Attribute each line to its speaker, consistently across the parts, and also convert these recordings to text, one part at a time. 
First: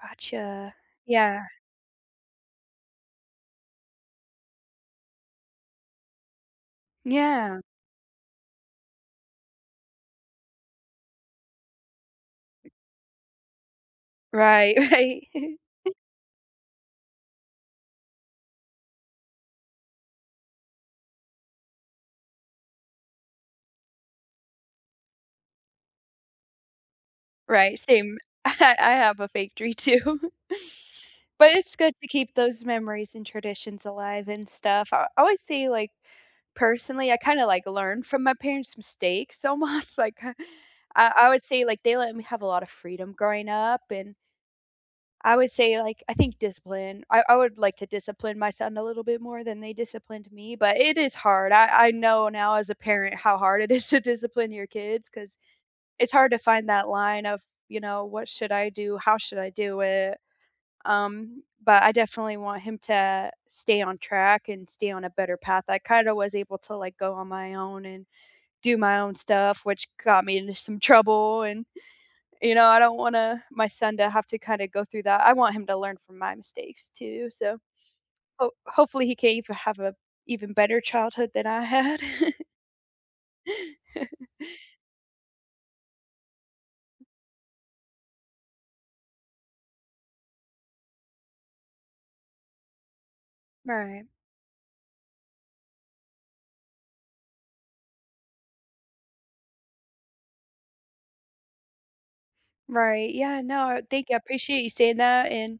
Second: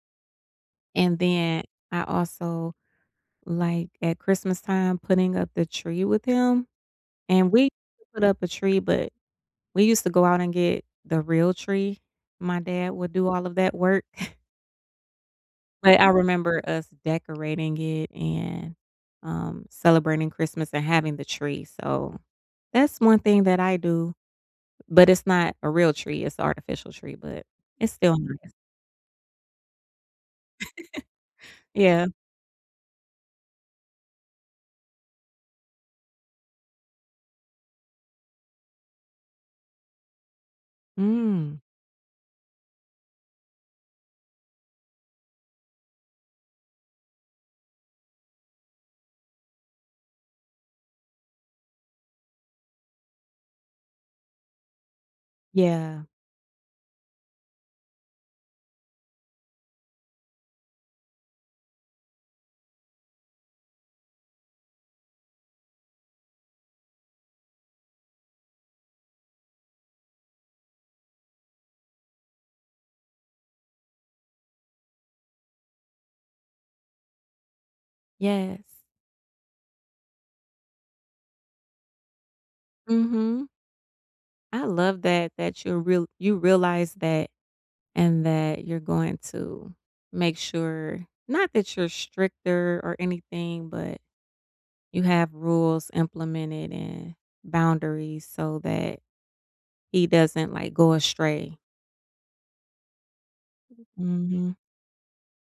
Speaker 1: Gotcha.
Speaker 2: And
Speaker 1: Yeah.
Speaker 2: then I also, like, at Christmas time, putting up the tree with him, and
Speaker 1: Yeah.
Speaker 2: we put up a tree, but we used to go out and get the real tree. My dad would do all of that work
Speaker 1: Right. Right.
Speaker 2: but I remember us decorating it, and, um, celebrating Christmas and having the tree, so that's 1 thing that I do, but it's not a real tree. It's artificial tree, but
Speaker 1: Right.
Speaker 2: it's
Speaker 1: Same.
Speaker 2: still nice.
Speaker 1: I I have a fake tree too but it's good to
Speaker 2: Yeah.
Speaker 1: keep those memories and traditions alive and stuff. I I always say, like, personally, I kinda like learn from my parents' mistakes almost. Like, k I I would
Speaker 2: Mm.
Speaker 1: say, like, they let me have a lot of freedom growing up, and I would say, like, I think discipline. I I would like to discipline my son a little bit more than they disciplined me, but it is hard. I I know now as a parent how hard it is to discipline your kids ‘cause
Speaker 2: Yeah.
Speaker 1: it's hard to find that line of, you know, "What should I do? How should I do it?" Um, but I definitely want him to stay on track and stay on a better path. I kind of was able to, like, go on my own and do my own stuff, which got me into some trouble, and, you know, I don't wanna my son to have to kind of go through that. I want him to learn from my mistakes too, so hope
Speaker 2: Yes.
Speaker 1: hopefully, he can even have a even better childhood than I had.
Speaker 2: Mhm. I love that that you're real you realize that, and that you're going to make sure not that you're stricter or anything, but
Speaker 1: Right.
Speaker 2: you have rules implemented and boundaries so that he doesn't, like, go astray.
Speaker 1: Right, yeah, no, thank you, I
Speaker 2: Mhm.
Speaker 1: appreciate you saying that, and,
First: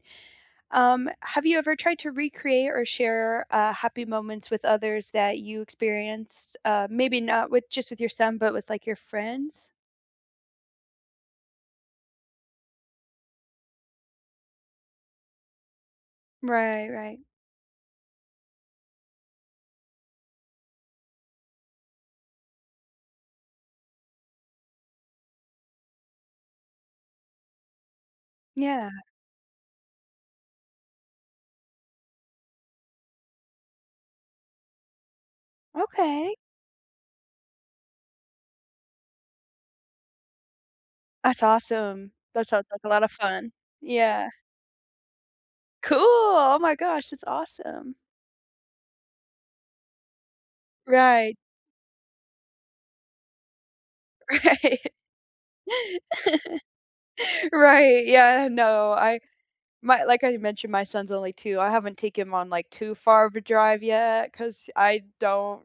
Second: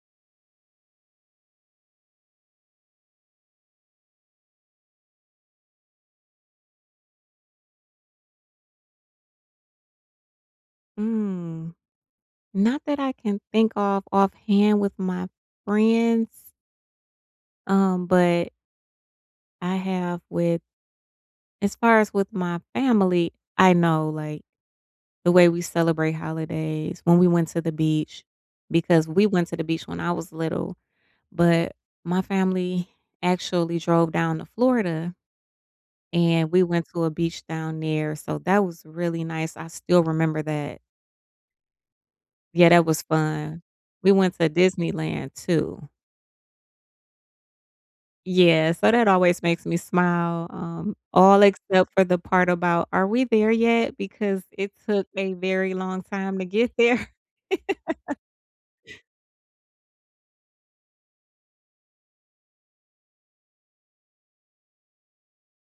Speaker 1: um, have you ever tried to recreate or share, uh, happy moments with others that you experienced? Uh, maybe not with just with your son, but with, like, your friends?
Speaker 2: Mm. Not that I can think of offhand with my friends
Speaker 1: Right, right.
Speaker 2: um, but I have with as far as with my family, I know, like, the way we celebrate holidays when we went to the beach
Speaker 1: Yeah.
Speaker 2: because we went to the beach when I was little, but my family actually drove down to Florida,
Speaker 1: Okay.
Speaker 2: and we went to a beach down there, so that was really nice. I still remember that
Speaker 1: That's awesome. That sounds
Speaker 2: yeah,
Speaker 1: like
Speaker 2: that
Speaker 1: a
Speaker 2: was
Speaker 1: lot of fun.
Speaker 2: fun, we
Speaker 1: Yeah.
Speaker 2: went to Disneyland too
Speaker 1: Cool! Oh my gosh. That's awesome.
Speaker 2: Yes, so that always makes me smile, um,
Speaker 1: Right.
Speaker 2: all except for the part about "are we there yet" because it
Speaker 1: Right.
Speaker 2: took a very long time to get there.
Speaker 1: Right, Yeah, no, I might like, I mentioned my son's only 2. I haven't taken him on, like, too far of a drive yet ‘cause I don't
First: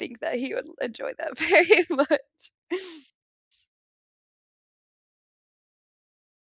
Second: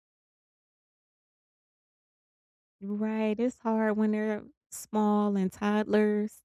Speaker 1: think that he would enjoy that very much.
Speaker 2: Right, it's hard when they're small and toddlers.